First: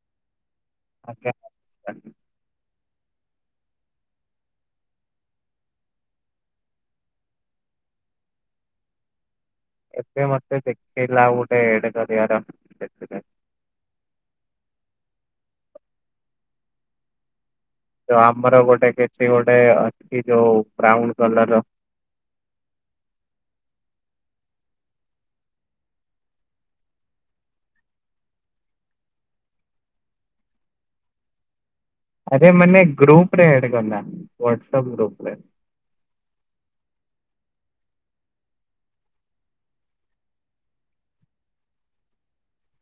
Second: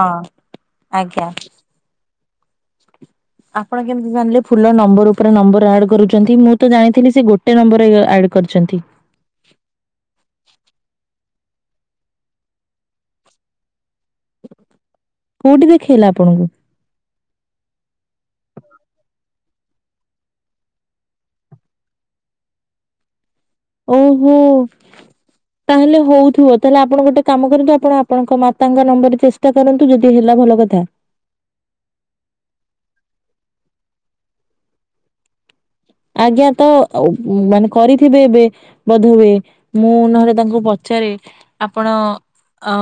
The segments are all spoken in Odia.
ହଁ ଆଜ୍ଞା। ଆପଣ କେମିତି ଜାଣିଲେ ଫୁଲ ନମ୍ବର ଉପରେ ନମ୍ବର ଆଡ୍ କରୁଛନ୍ତି। ମୁଁ ତ ଜାଣିଥିଲି ସେ ଗୋଟେ ନମ୍ବର ଆଡ୍ କରିଛନ୍ତି। ଏବେ ମତେ ଦେଖେଇଲା ଆଉ ଗୋଟେ। [unintelligible] କୋଉଠି ଦେଖେଇଲା ଆପଣଙ୍କୁ। ଯୋଉ ଆମର ଗୋଟେ କିଛି ଗୋଟେ ଅଛି ଯୋଉ ବ୍ରାଉନ କଲର ର। ଓହୋ। ତାହେଲେ ହଉଥିବ ତାହେଲେ ଆପଣ ଗୋଟେ କାମ କରନ୍ତୁ ଆପଣ ଆପଣଙ୍କ ମାତାଙ୍କ ନମ୍ବର ରେ ଚେଷ୍ଟା କରନ୍ତୁ ଯଦି ହେଲା ଭଲ କଥା। ଆରେ ମାନେ ଗ୍ରୁପ ରେ ଆଡ କଲା ହାୱଟସପ ଗ୍ରୁପରେ। ଆଜ୍ଞା ତ ମାନେ କରିଥିବେ ଏବେ? ବୋଧୋ ହୁଏ ମୁଁ ନହଲେ ତାଙ୍କୁ ପଚାରେ ଆପଣ ଅ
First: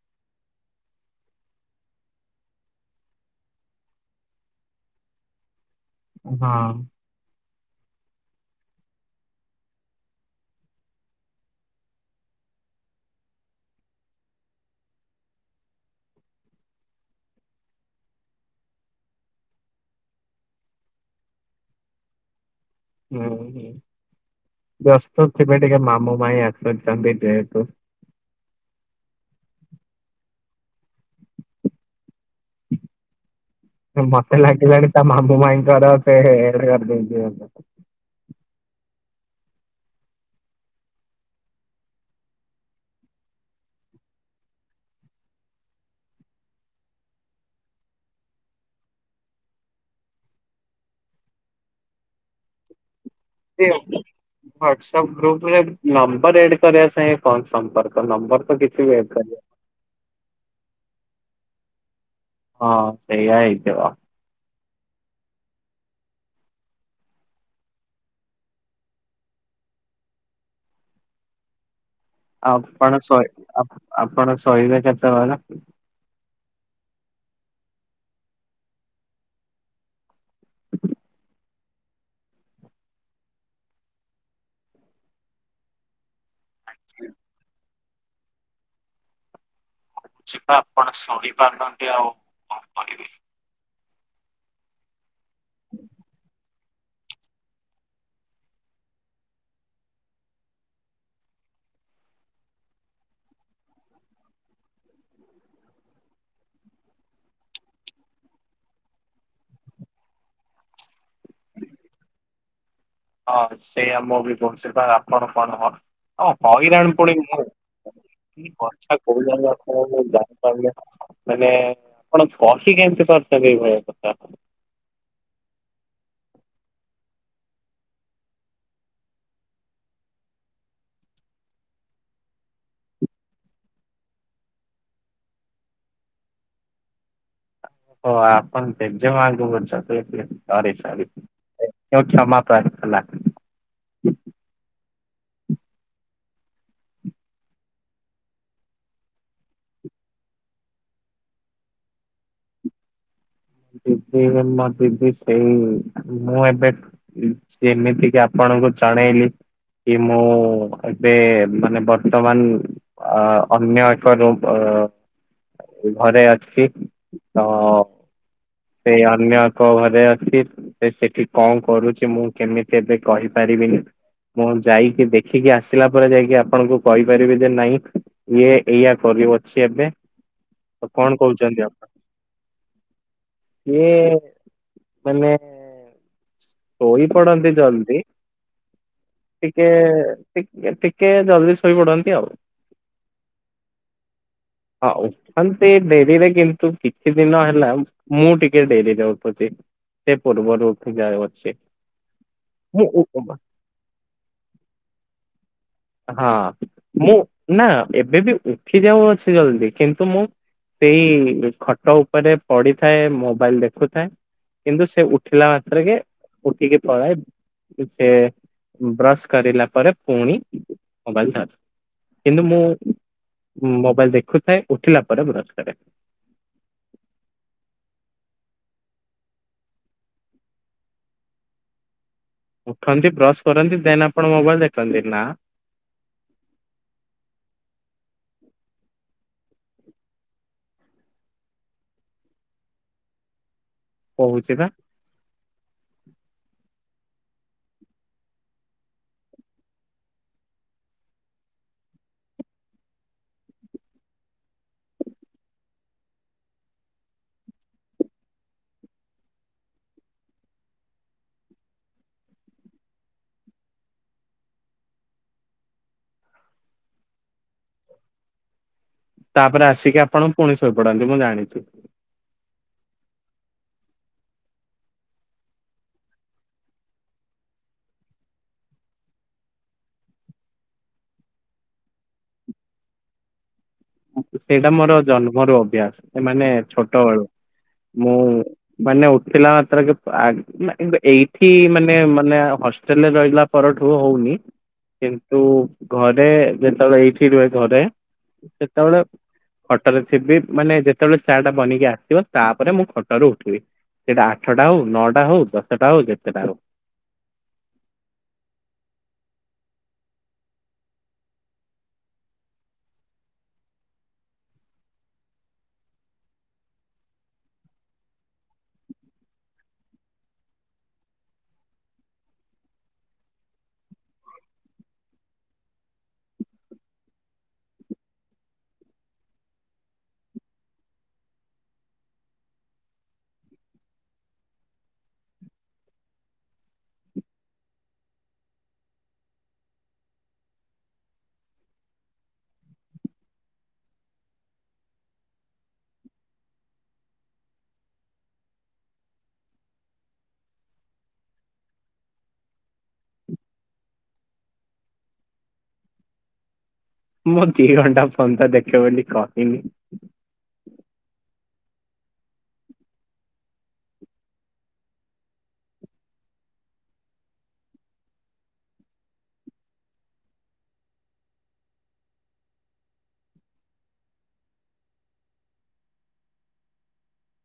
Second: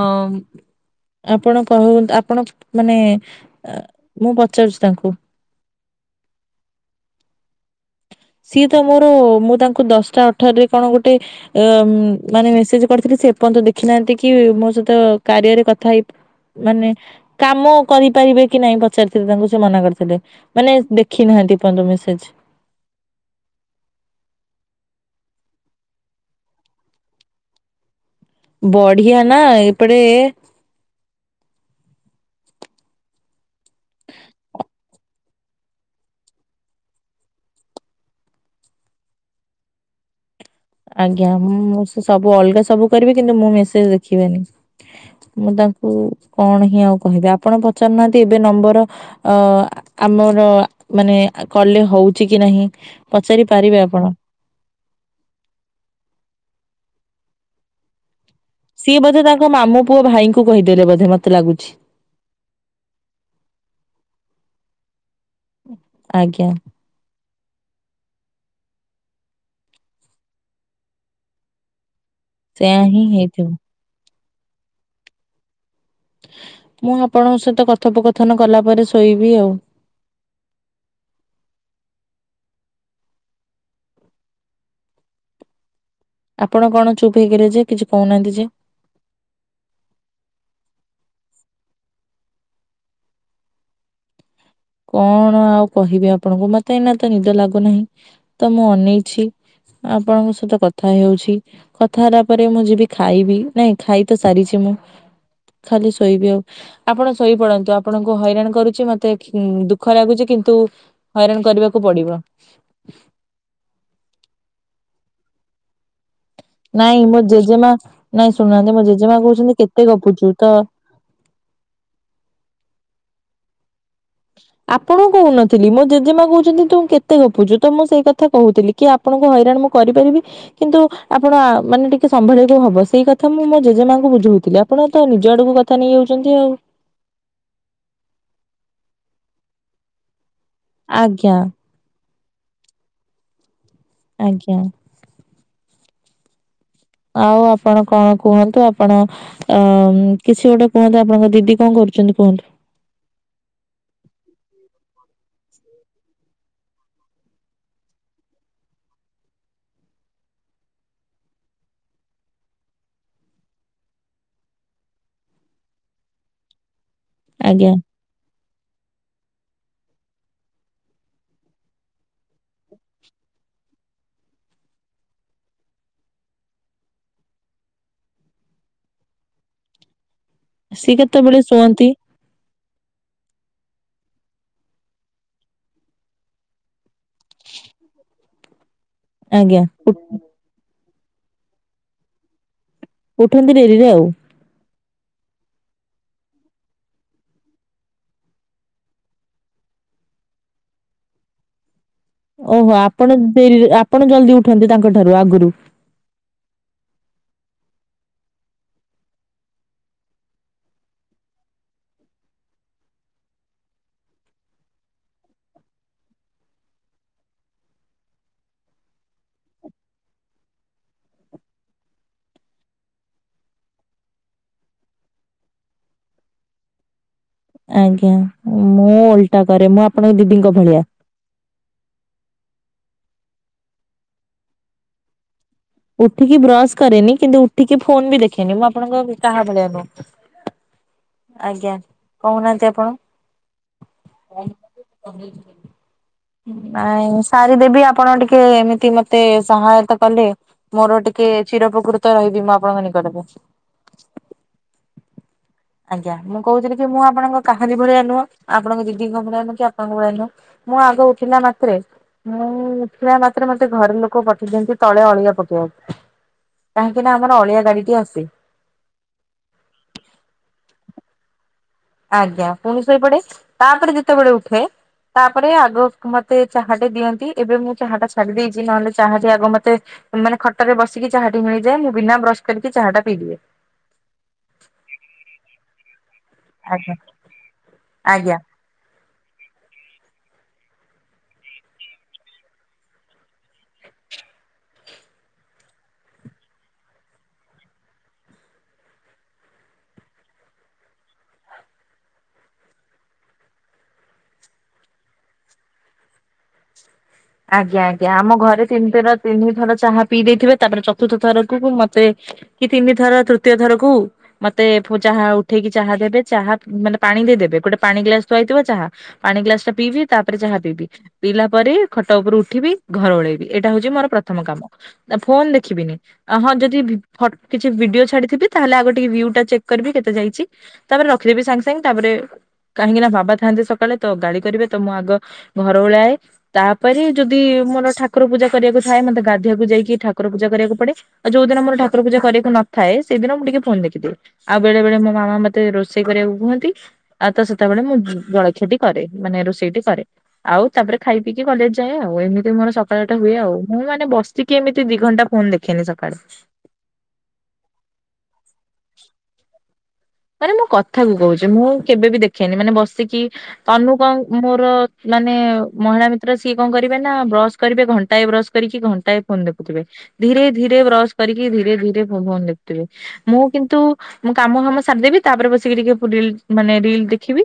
ଆପଣ କ ଆପଣ ମାନେ ମୁଁ ପଚାରୁଛି ତାଙ୍କୁ। ହଁ ସିଏ ତ ମୋର ମୁଁ ତାଙ୍କୁ ଦଶଟା ଅଠରରେ କଣ ଗୋଟେ ମାନେ ମେସେଜ କରିଥିଲି ସେ ଏପର୍ଯ୍ୟନ୍ତ ଦେଖିନାହାନ୍ତି କି ମୋ ସହିତ କାରିଅରେ କଥା ହେଇ ମାନେ କାମ କରିପାରିବେ କି ନାଇଁ ପଚାରିଥିଲେ ତାଙ୍କୁ ସେ ମନା କରିଥିଲେ? ମାନେ ଦେଖି ନାହାନ୍ତି ଏପନ୍ତ ମେସେଜ ହୁଁ ହୁଁ ବ୍ୟସ୍ତ ଥିବେ ଟିକେ ମାମୁଁ ମାଇଁ ଆସୁଛନ୍ତି ଯେହେତୁ। ବଢିଆ ନା ଏପଟେ ମତେ ଲାଗିଲାଣି ତା ମାମୁ ମାଇଁଙ୍କର [unintelligible] କରିଦେଇଛି ବୋଧେ। ଆଜ୍ଞା ମୁଁ ସବୁ ଅଲଗା ସବୁ କରିବେ କିନ୍ତୁ ମୁଁ ମେସେଜ ଦେଖିବେନି। ମୁଁ ତାଙ୍କୁ କଣ ହିଁ ଆଉ କହିବି ଆପଣ ପଚାରୁନାହାନ୍ତି ଏବେ ନମ୍ବର ଅ ଆମର ମାନେ କଲେ ହଉଛି କି ନାହିଁ। ପଚାରି ପାରିବେ ଆପଣ? ହାଟସଆପ୍ ଗ୍ରୁପରେ ନମ୍ବର ଏଡ୍ କରିବା ସାଙ୍ଗେ କଣ ସମ୍ପର୍କ ନମ୍ବର ତ କିଛି ସିଏ ବି ଏଡ ବୋଧେ କରିବ। ତାଙ୍କ ମାମୁଁ ପୁଅ ଭାଇଙ୍କୁ କୁ କହିଦେଲେ ବୋଧେ ମତେ ଲାଗୁଛି। ହଁ ସେଇଆ ହେଇଥିବ। ଆଜ୍ଞା। ସେୟା ଆପଣ ହିଁ ହେଇଥିବ। ଶହେ ଆପ ଆପଣ ଶୋଇବେ କେତେବେଳେ। ମୁଁ ଆପଣଙ୍କ ସହିତ କଥୋପକଥନ କଲା ପରେ ଶୋଇବି ଆଉ। ଆପଣ କଣ ଚୁପ୍ ହେଇକିରେ ଯେ କିଛି କହୁନାହାନ୍ତି ଯେ। ଯିବା ଆପଣ ଶୋଇପାରୁନାହାନ୍ତି ଆଉ କଣ କରିବି। କଣ ଆଉ କହିବି ଆପଣଙ୍କୁ ମତେ ଏଇନା ତ ନିଦ ଲାଗୁନାହିଁ ତ ମୁଁ ଅନେଇଛି। ଆପଣଙ୍କ ସହିତ କଥା ହେଇ ହୋଉଛି। କଥା ହେଲା ପରେ ମୁଁ ଯିବି ଖାଇବି ନାଇଁ ଖାଇ ତ ସାରିଛି ମୁଁ। ଖାଲି ଶୋଇବି ଆଉ ଆପଣ ଶୋଇପଡନ୍ତୁ ଆପଣଙ୍କୁ ହଇରାଣ କରୁଛି ମତେ ହୁଁ ଦୁଃଖ ଲାଗୁଛି କିନ୍ତୁ ହଇରାଣ କରିବାକୁ ପଡିବ। ହଁ ସେଇଆ ମୁଁ ବି କହୁଛି କଁ ଆପଣ କଣ ହ ହଁ ହଇରାଣ ନାଇଁ ପୁଣି ମୋ ମୁଁ ଜେଜେମା ନାଇଁ କି ଶୁଣୁନାହାନ୍ତି ମୋ କଥା ଜେଜେମା କୋହୁଚନ୍ତି କହୁଛନ୍ତି କେତେ ଆପଣ ମୁଁ ଗପୁଛୁ ତ ଜାଣିପାରୁନେଇଁ। ମାନେ ଆପଣ ବସି କେମିତି ପାରୁଛନ୍ତି ଏଇଭଳିଆ କଥା। ଆପଣଙ୍କୁ କହୁନଥିଲି ମୋ ଜେଜେମା କହୁଛନ୍ତି ତୁ କେତେ ଗପୁଛୁ ତ ମୁଁ ସେଇ କଥା କହୁଥିଲି। କି ଆପଣଙ୍କୁ ହଇରାଣ ମୁଁ କରିପାରିବି। କିନ୍ତୁ ଆପଣ ଆ ମାନେ ଟିକେ ସମ୍ଭାଳିବାକୁ ହବ ସେଇ କଥା ମୁଁ ମୋ ଜେଜେମାଙ୍କୁ ବୁଝଉଥିଲି ଆ ଆପଣ ତ ନିଜ ଆଡୁକୁ କଥା ନେଇଯାଉଚନ୍ତି ଆଉ। ଓହ ଆପଣ ଜେଜେମାଙ୍କୁ ବୁଝଉଥିଲେ ଥିଲେ ସରି ସରି। ଆଜ୍ଞା [unintelligible] କ୍ଷମା ପ୍ରାର୍ଥନା। ଆଜ୍ଞା। ଆଉ ଆପଣ କଣ କୁହନ୍ତୁ ଆପଣ ଅ କିଛି ଗୋଟେ କୁହନ୍ତୁ ଆପଣଙ୍କ ଦିଦି କଣ କରୁଚନ୍ତି କୁହନ୍ତୁ। ଦିଦି ମୋ ଦିଦି ସେଇ ମୁଁ ଏବେ ଯେମିତି କି ଆପଣଙ୍କୁ ଚଣେଇଲି। କି ମୋ ଏବେ ମାନେ ବର୍ତ୍ତମାନ ଅ ଅନ୍ୟ ଏକ ରୁମ ଅ ଘରେ ଅଛି। ତ ଆଜ୍ଞା ସେ ଅନ୍ୟ ଏକ ଘରେ ଅଛି ସେ ସେଠି କଣ କରୁଚି ମୁଁ କେମିତି ଏବେ କହିପାରିବିନି? ମୁଁ ଯାଇକି ଦେଖିକି ଆସିଲା ପରେ ଯାଇକି ଆପଣଙ୍କୁ କହିପାରିବି ଯେ ନାଇଁ ଇଏ ଏଇଆ କରି ଅଛି ଏବେ ଆଉ ତ ସିଏ କଣ କେତେବେଳେ କହୁଚନ୍ତି ଶୁଅନ୍ତି ଆପଣ? ଇଏ ମାନେ ଶୋଇପଡନ୍ତି ଜଲଦି ଆଜ୍ଞା ଟିକେ ଟିକେ ଟିକେ ଜଲଦି ଶୋଇପଡନ୍ତି ଆଉ। ଉଠନ୍ତି ଡେରିରେ ଆଉ। ଆଉ ହଁ ସେ ଡେରିରେ କିନ୍ତୁ କିଛି ଦିନ ହେଲା ମୁଁ ଟିକେ ଡେରିରେ ଉଠୁଚି। ସେ ପୂର୍ବରୁ ଉଠିକି ଆଉ ଅଛି। ଓହୋ ଆପଣ ଡେରିରେ ଆପଣ ଜଲଦି ଉଠନ୍ତି ତାଙ୍କ ଠାରୁ ଆଗୁରୁ। ହଁ ମୁଁ ନା ଏବେ ବି ଉଠି ଯାଉଅଛି ଜଲଦି କିନ୍ତୁ ମୁଁ ସେଇ ଖଟ ଉପରେ ପଡିଥାଏ ମୋବାଇଲ ଦେଖୁଥାଏ। କିନ୍ତୁ ସେ ଉଠିଲା ମାତ୍ରେକେ ଉଠିକି ପଳାଏ। ସେ ବ୍ରସ କରିଲା ପରେ ପୁଣି ମୋବାଇଲ ଧରେ। କିନ୍ତୁ ମୁଁ ମୋବାଇଲ ଦେଖୁଥାଏ ଉଠିଲା ପରେ ବ୍ରସ୍ କରେ। ଆଜ୍ଞା ମୁଁ ଓଲଟା କରେ ମୁଁ ଆପଣଙ୍କ ଦିଦିଙ୍କ ଭଳିଆ। ଉଠନ୍ତି ବ୍ରସ କରନ୍ତି ଦେନ୍ ଆପଣ ମୋବାଇଲ ଦେଖନ୍ତି ନା? ଉଠିକି ବ୍ରସ କରେନି କିନ୍ତୁ ଉଠିକି ଫୋନ ବି ଦେଖେନି ମୁଁ ଆପଣଙ୍କ କାହା ଭଳିଆ ନୁଅଁ। ଆଜ୍ଞା କହୁନାହାନ୍ତି ଆପଣ। କହୁଛି ବା ନାଇଁ ମୁଁ ସାରିଦେବି ଆପଣ ଟିକେ ଏମିତି ମତେ ସହାୟତା କଲେ। ମୋର ଟିକେ ଚିରପକୃତ ରହିବି ମୁଁ ଆପଣଙ୍କ ନିକଟରେ। ଆଜ୍ଞା ମୁଁ କହୁଥିଲି କି ମୁଁ ଆପଣଙ୍କ କାହାରି ଭଳିଆ ନୁହ ଆପଣଙ୍କ ଦିଦିଙ୍କ ଭଳିଆ ନୁଅ କି ଆପଣଙ୍କ ଭଳିଆ ନୁହ। ମୁଁ ଆଗ ଉଠିଲା ମାତ୍ରେ ମୁଁ ଉଠିବା ମାତ୍ରେ ମତେ ଘରେ ଲୋକ ପଠେଇ ଦିଅନ୍ତି ତଳେ ଅଳିଆ ପକେଇବାକୁ। କାହିଁକି ନା ଆମର ଅଳିଆ ଗାଡି ଟି ଆସୁଚି। ତାପରେ ଆସିକି ଆପଣ ପୁଣି ଶୋଇପଡନ୍ତି ମୁଁ ଜାଣିଛି। ଆଜ୍ଞା ପୁଣି ଶୋଇପଡେ ତାପରେ ଯେତେବେଳେ ଉଠେ। ତାପରେ ଆଗ ମତେ ଚାହାଟେ ଦିଅନ୍ତି ଏବେ ମୁଁ ଚାହା ଟା ଛାଡିଦେଇଚି ନହେଲେ ଚାହାଟି ଆଗ ମତେ। ମାନେ ଖଟରେ ବସିକି ଚାହା ଟି ମିଳିଯାଏ ମୁଁ ବିନା ବ୍ରସ କରିକି ଚାହାଟା ପିଇଦିଏ। ସେଇଟା ମୋର ଜନ୍ମରୁ ଅଭ୍ୟାସ ଏ ମାନେ ଆଜ୍ଞା ଛୋଟବେଳୁ ମୁଁ। ଆଜ୍ଞା। ମାନେ ଉଠିଲା ମାତ୍ରକେ ଆଗ କିନ୍ତୁ କିନ୍ତୁ ଏଇଠି ମାନେ ମାନେ ହଷ୍ଟେଲରେ ରହିଲା ପରଠୁ ହଉନି କିନ୍ତୁ ଘରେ ଯେତେବେଳେ ଏଇଠି ରୁହେ ଘରେ ସେତେଳେ ଖଟରେ ଥିବି ମାନେ ଯେତବଳେ ଚା ଟା ବନିକି ଆସିବ ତାପରେ ମୁଁ ଖଟ ରୁ ଉଠିବି। ସେଟା ଆଠଟା ହଉ ନଅଟା ହଉ ଦଶଟା ହଉ ଯେତେଟା ହଉ। ଆଜ୍ଞା ଆଜ୍ଞା ଆମ ଘରେ ତିନିଥର ତିନି ଥର ଚାହା ପିଇ ଦେଇଥିବେ। ତାପରେ ଚତୁର୍ଥ ଥରକୁ ମତେ କି ତିନି ଥର ତୃତୀୟ ଥରକୁ ମତେ ଫୁ ଚାହା ଉଠେଇକି ଚାହା ଦେବେ, ଚାହା ମାନେ ପାଣି ଦେଇଦେବେ ଗୋଟେ ପାଣି ଗ୍ଲାସ ଥୁଆହେଇଥିବ ଚାହା ପାଣି ଗ୍ଲାସ ଟା ପିଇବି, ତାପରେ ଚାହା ପିବି, ପିଇଲା ପରେ ଖଟ ଉପରୁ ଉଠିବି ଘର ଓଳେଇବି, ଏଇଟା ହଉଛି ମୋର ପ୍ରଥମ କାମ, ଫୋନ ଦେଖିବିନି। ଅ ହଁ ଯଦି ଭି ଫ କିଛି ଭିଡିଓ ଛାଡିଥିବି ତାହେଲେ ଆଗ ଟିକେ ଭିୟୁ ଟିକେ ଚେକ୍ କରିବି କେତେ ଯାଇଛି। ତା ପରେ ରଖି ଦେବି ସାଙ୍ଗେ ସାଙ୍ଗେ, ତା ପରେ କାହିଁକି ନା ବାବା ଥାଆନ୍ତି ସକାଳେ ତ ଗାଳି କରିବେ ତ ମୁଁ ଆଗ ଘର ଓଳାଏ। ତା ପରେ ଯଦି ମୋର ଠାକୁର ପୂଜା କରିବାକୁ ଥାଏ, ମତେ ଗାଧିଆକୁ ଯାଇକି ଠାକୁର ପୂଜା କରିବାକୁ ପଡେ। ଆଉ ଯୋଉଦିନ ମୋର ଠାକୁର ପୂଜା କରିବାକୁ ନଥାଏ, ସେଇଦିନ ମୁଁ ଟିକେ ଫୋନ ଦେଖିଦିଏ। ଆଉ ବେଳେ ବେଳେ ମୋ ମାମା ମତେ ରୋଷେଇ କରିବାକୁ କୁହନ୍ତି। ଆଉ ତ ସେତେବେଳେ ମୁଁ ଜଳଖିଆଟି କରେ, ମାନେ ରୋଷେଇଟି କରେ, ଆଉ ତାପରେ ଖାଇ କି କଲେଜ ଯାଏ ଆଉ, ଏମିତି ମୋର ସକାଳଟା ହୁଏ ଆଉ, ମୁଁ ମାନେ ବସିକି ଏମିତି ଦି ଘଣ୍ଟା ଫୋନ ଦେଖେନି ସକାଳୁ। ମୁଁ ଦି ଘଣ୍ଟା ଫୋନ ତ ଦେଖେ ବୋଲି କହିନି। ମାନେ ମୁଁ କଥା କୁ କହୁଛି, ମୁଁ କେବେ ବି ଦେଖେନି, ମାନେ ବସିକି ତନୁ କଣ ମୋର ମାନେ ମହିଳା ମିତ୍ର ସିଏ କଣ କରିବେ ନା ବ୍ରସ୍ କରିବେ ଘଣ୍ଟାଏ ବ୍ରସ୍ କରିକି, ଘଣ୍ଟାଏ ଫୋନ ଦେଖୁଥିବେ। ଧୀରେ ଧୀରେ ବ୍ରଶ କରିକି, ଧୀରେ ଧୀରେ ଫୋନ ଦେଖୁଥିବେ, ମୁଁ କିନ୍ତୁ, ମୁଁ କାମ ଫାମ ସାରିଦେବି, ତାପରେ ବସିକି ଟିକେ ରିଲ୍ ମାନେ ରିଲ ଦେଖିବି।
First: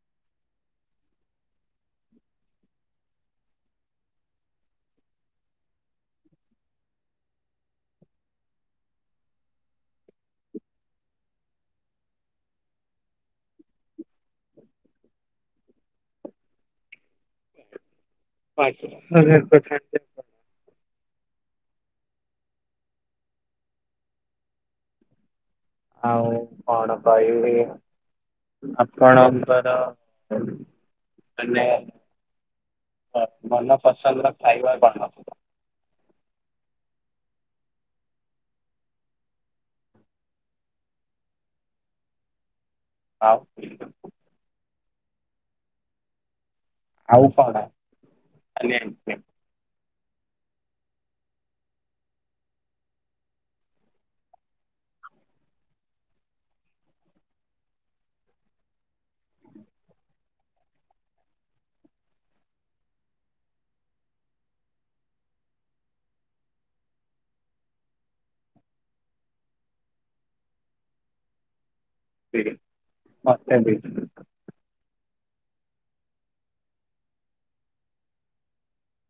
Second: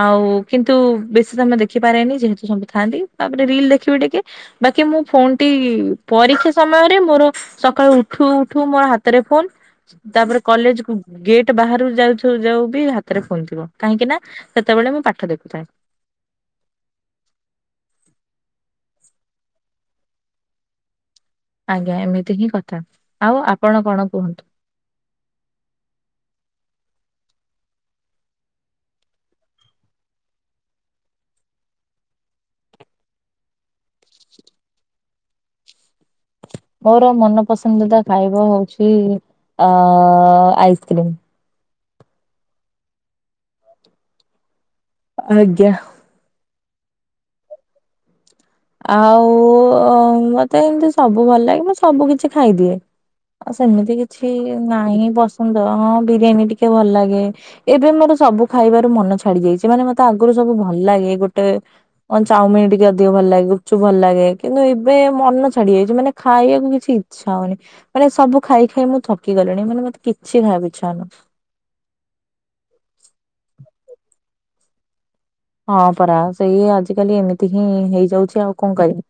ଆଉ କିନ୍ତୁ ବେଶୀ ସମୟ ଦେଖିପାରେନି, ଯେହେତୁ ସବୁ ଥାଆନ୍ତି ତାପରେ ରିଲ ଦେଖିବି ଟିକେ। ବାକି ମୁଁ ଫୋନ ଟି, ପରୀକ୍ଷା ସମୟରେ ମୋର ସକାଳୁ ଉଠୁ ଉଠୁ ମୋର ହାତରେ ଫୋନ, ତା ପରେ କଲେଜ ଗେଟ୍ ବାହାରୁ ଯାଉଥିବୁ ଯାଉ ବି ହାତରେ ଫୋନ୍ ଥିବ, କାହିଁକି ନା ସେତେବେଳେ ମୁଁ ପାଠ ଦେଖୁଥାଏ। [unintelligible] ଆଜ୍ଞା ଏମିତି ହିଁ କଥା, ଆଉ ଆପଣ କଣ କୁହନ୍ତୁ? ଆଉ କଣ କହିବି? ଆପଣଙ୍କର, ମାନେ ହ ମନ ପସନ୍ଦ ର ଖାଇବା କଣ? ମୋର ମନପସନ୍ଦିତା ଖାଇବା ହଉଛି, ଆଃ ଆଇସ୍କ୍ରିମ୍। ଆଉ ଆଜ୍ଞା। ଆଉ କହନା ଆଉ ଓଁ ମତେ ଏମିତି ସବୁ ଭଲ ଲାଗେ, ମୁଁ ସବୁ କିଛି ଖାଇଦିଏ। ଆ ସେମିତି କିଛି ନାହିଁ ପସନ୍ଦ, ହଁ ବିରିୟାନୀ ଟିକେ ଭଲ ଲାଗେ। ଏବେ ମୋର ସବୁ ଖାଇବାରୁ ମନ ଛାଡି ଯାଇଚି, ମାନେ ମତେ ଆଗରୁ ସବୁ ଭଲ ଲାଗେ ଗୋଟେ କଣ ଚାଉମିନ ଟିକେ ଅଧିକ ଭଲ ଲାଗେ। ଗୁପଚୁପ ଭଲ ଲାଗେ କିନ୍ତୁ ଏବେ ମନ ଛାଡି ଯାଇଛି, ମାନେ ଖାଇବାକୁ କିଛି ଇଚ୍ଛା ହଉନି। ମାନେ ସବୁ ଖାଇ ଖାଇ ମୁଁ ଥକି ଗଲିଣି, ମାନେ ମତେ କିଛି ଖାଇବାକୁଇଛାଉନି। [unintelligible] ମୋତେବି। ହଁ ପରା, ସେଇ ଆଜିକାଲି ଏମିତି ହିଁ ହେଇଯାଉଚି ଆଉ କଣ କରିବି?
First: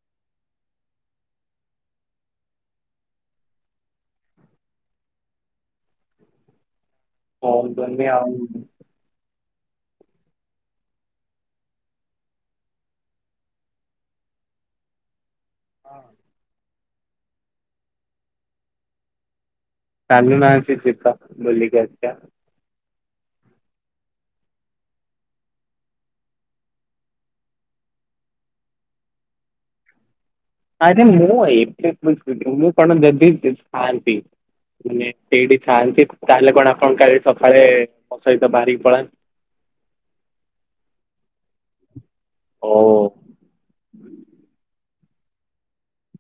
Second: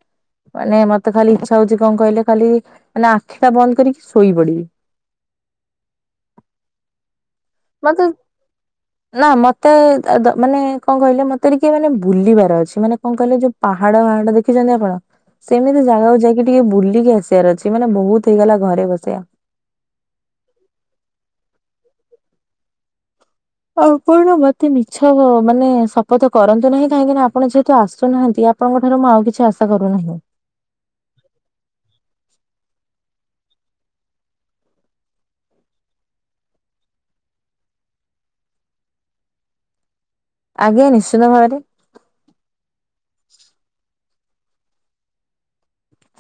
ମାନେ ମତେ ଖାଲି ଇଚ୍ଛା ହଉଛି କଣ କହିଲେ, ଖାଲି ମାନେ ଆଖି ଟା ବନ୍ଦ କରିକି ଶୋଇ ପଡିବି। ମତେ [unintelligible] ଆଉ ନା ମତେ ମାନେ କଣ କହିଲେ, ମତେ ଟିକେ ମାନେ ବୁଲିବାର ଅଛି, ମାନେ କଣ କହିଲେ ଯୋଉ ପାହାଡ ଫାହାଡ ଦେଖିଛନ୍ତି ଆପଣ। ସେମିତି ଜାଗାକୁ ଯାଇକି ଟିକେ ବୁଲିକି ଆସିବାର ଅଛି, ମାନେ ବହୁତ ହେଇଗଲା ଘରେ ବସିବା। ଚାଲୁନାହାନ୍ତି ଯିବା ବୁଲିକି ଆସିଆ। ଆପଣ ମତେ ମିଛ ମାନେ ଶପଥ କରନ୍ତୁ ନାହିଁ, କାହିଁକି ନା ଆପଣ ଯେହେତୁ ଆସୁନାହାନ୍ତି ତମଠାରୁ ମୁଁ ଆଉ କିଛି ଆଶା କରୁନାହିଁ। ଆରେ ମୁଁ ଏବେ ମୁଁ କଣ ଯଦି ଥାଆନ୍ତି? ମାନେ ସେଇଠି ଥାଆନ୍ତି, ତାହେଲେ କଣ ଆପଣ କାଲି ସକାଳେ ମୋସହିତ ବାହାରିକି ପଳାନ୍ତେ। ଆଜ୍ଞା ନିଶ୍ଚିିତ ଭାବରେ। ହୋଉ।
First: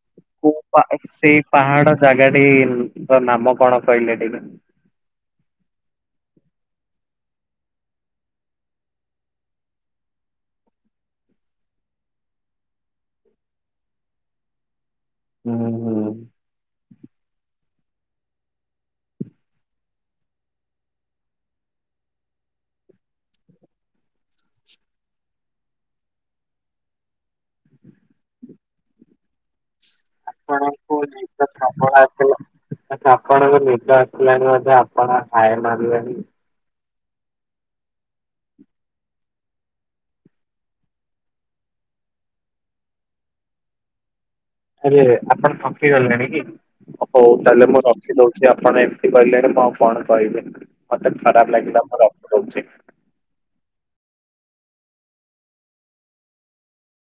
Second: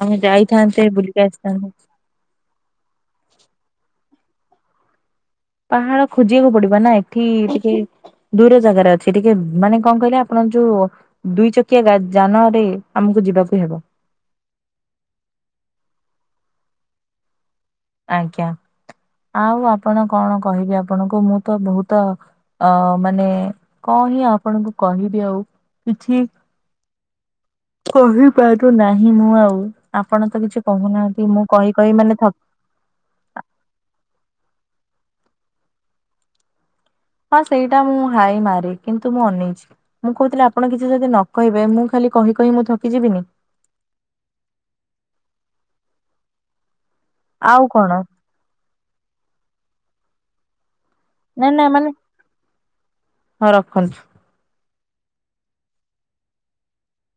ଆମେ ମୁ ପା ଯାଇଥାନ୍ତେ ବୁଲିକି ସେଇ ଆସିଥାନ୍ତେ। ପାହାଡ଼ ଜାଗାଟି ନାମ କଣ କହିଲେ ଟିକେ? ପାହାଡ଼ ଖୋଜିବାକୁ ପଡ଼ିବନା ଏଠି ଟିକେ ଦୂର ଜାଗାରେ ଅଛି ଟିକେ ମାନେ କଣ କହିଲେ ଆପଣ ଯୋଉ ଦୁଇ ଚକିଆ ଯାନରେ ଆମକୁ ଯିବାକୁ ହେବ। ହୁଁ ହୁଁ। ଆଜ୍ଞା। ଆଉ ଆପଣ କଣ କହିବି ଆପଣଙ୍କୁ ମୁଁତ ବହୁତ୍ ଅ ମାନେ କଣହିଁ ଆପଣଙ୍କୁ କହିବି ଆଉ କିଛି କହିପାରୁନାହିଁ ମୁଁ ଆଉ ଆପଣତ କିଛି କହୁନାହାନ୍ତି ମୁଁ କହି କହି ମାନେ ଥକି ଆଛା ଆପଣଙ୍କୁ ନିଦ ଆସିଲାଣିି ବୋଧେ ଆପଣ ହାଇ ମାରିଲେଣିି? ହଁ ସେଇଟା ମୁଁ ହାଇ ମାରେ କିନ୍ତୁ ମୁଁ ଅନେଇଛି। ମୁଁ କହୁଥିଲି ଆପଣ କିଛି ଯଦି ନକହିବେ ମୁଁ ଖାଲି କହି କହି ମୁଁ ଥକିଯିବିନି? ଆରେ ଆପଣ ଥକି ଗଲେଣିକି ହଉ ଆଉ ତାହେଲେ ମୁଁ କଣ ରଖିଦଉ ଆପଣ ଏମିତି କହିଲେଣି ମୁଁ ଆଉ କଣ କହିବି ମତେ ନା ଖରାପ୍ ନା ଲାଗିଲା ମାନେ ମୁଁ ରଖିଦଉଛି। ହଁ ରଖନ୍ତୁ।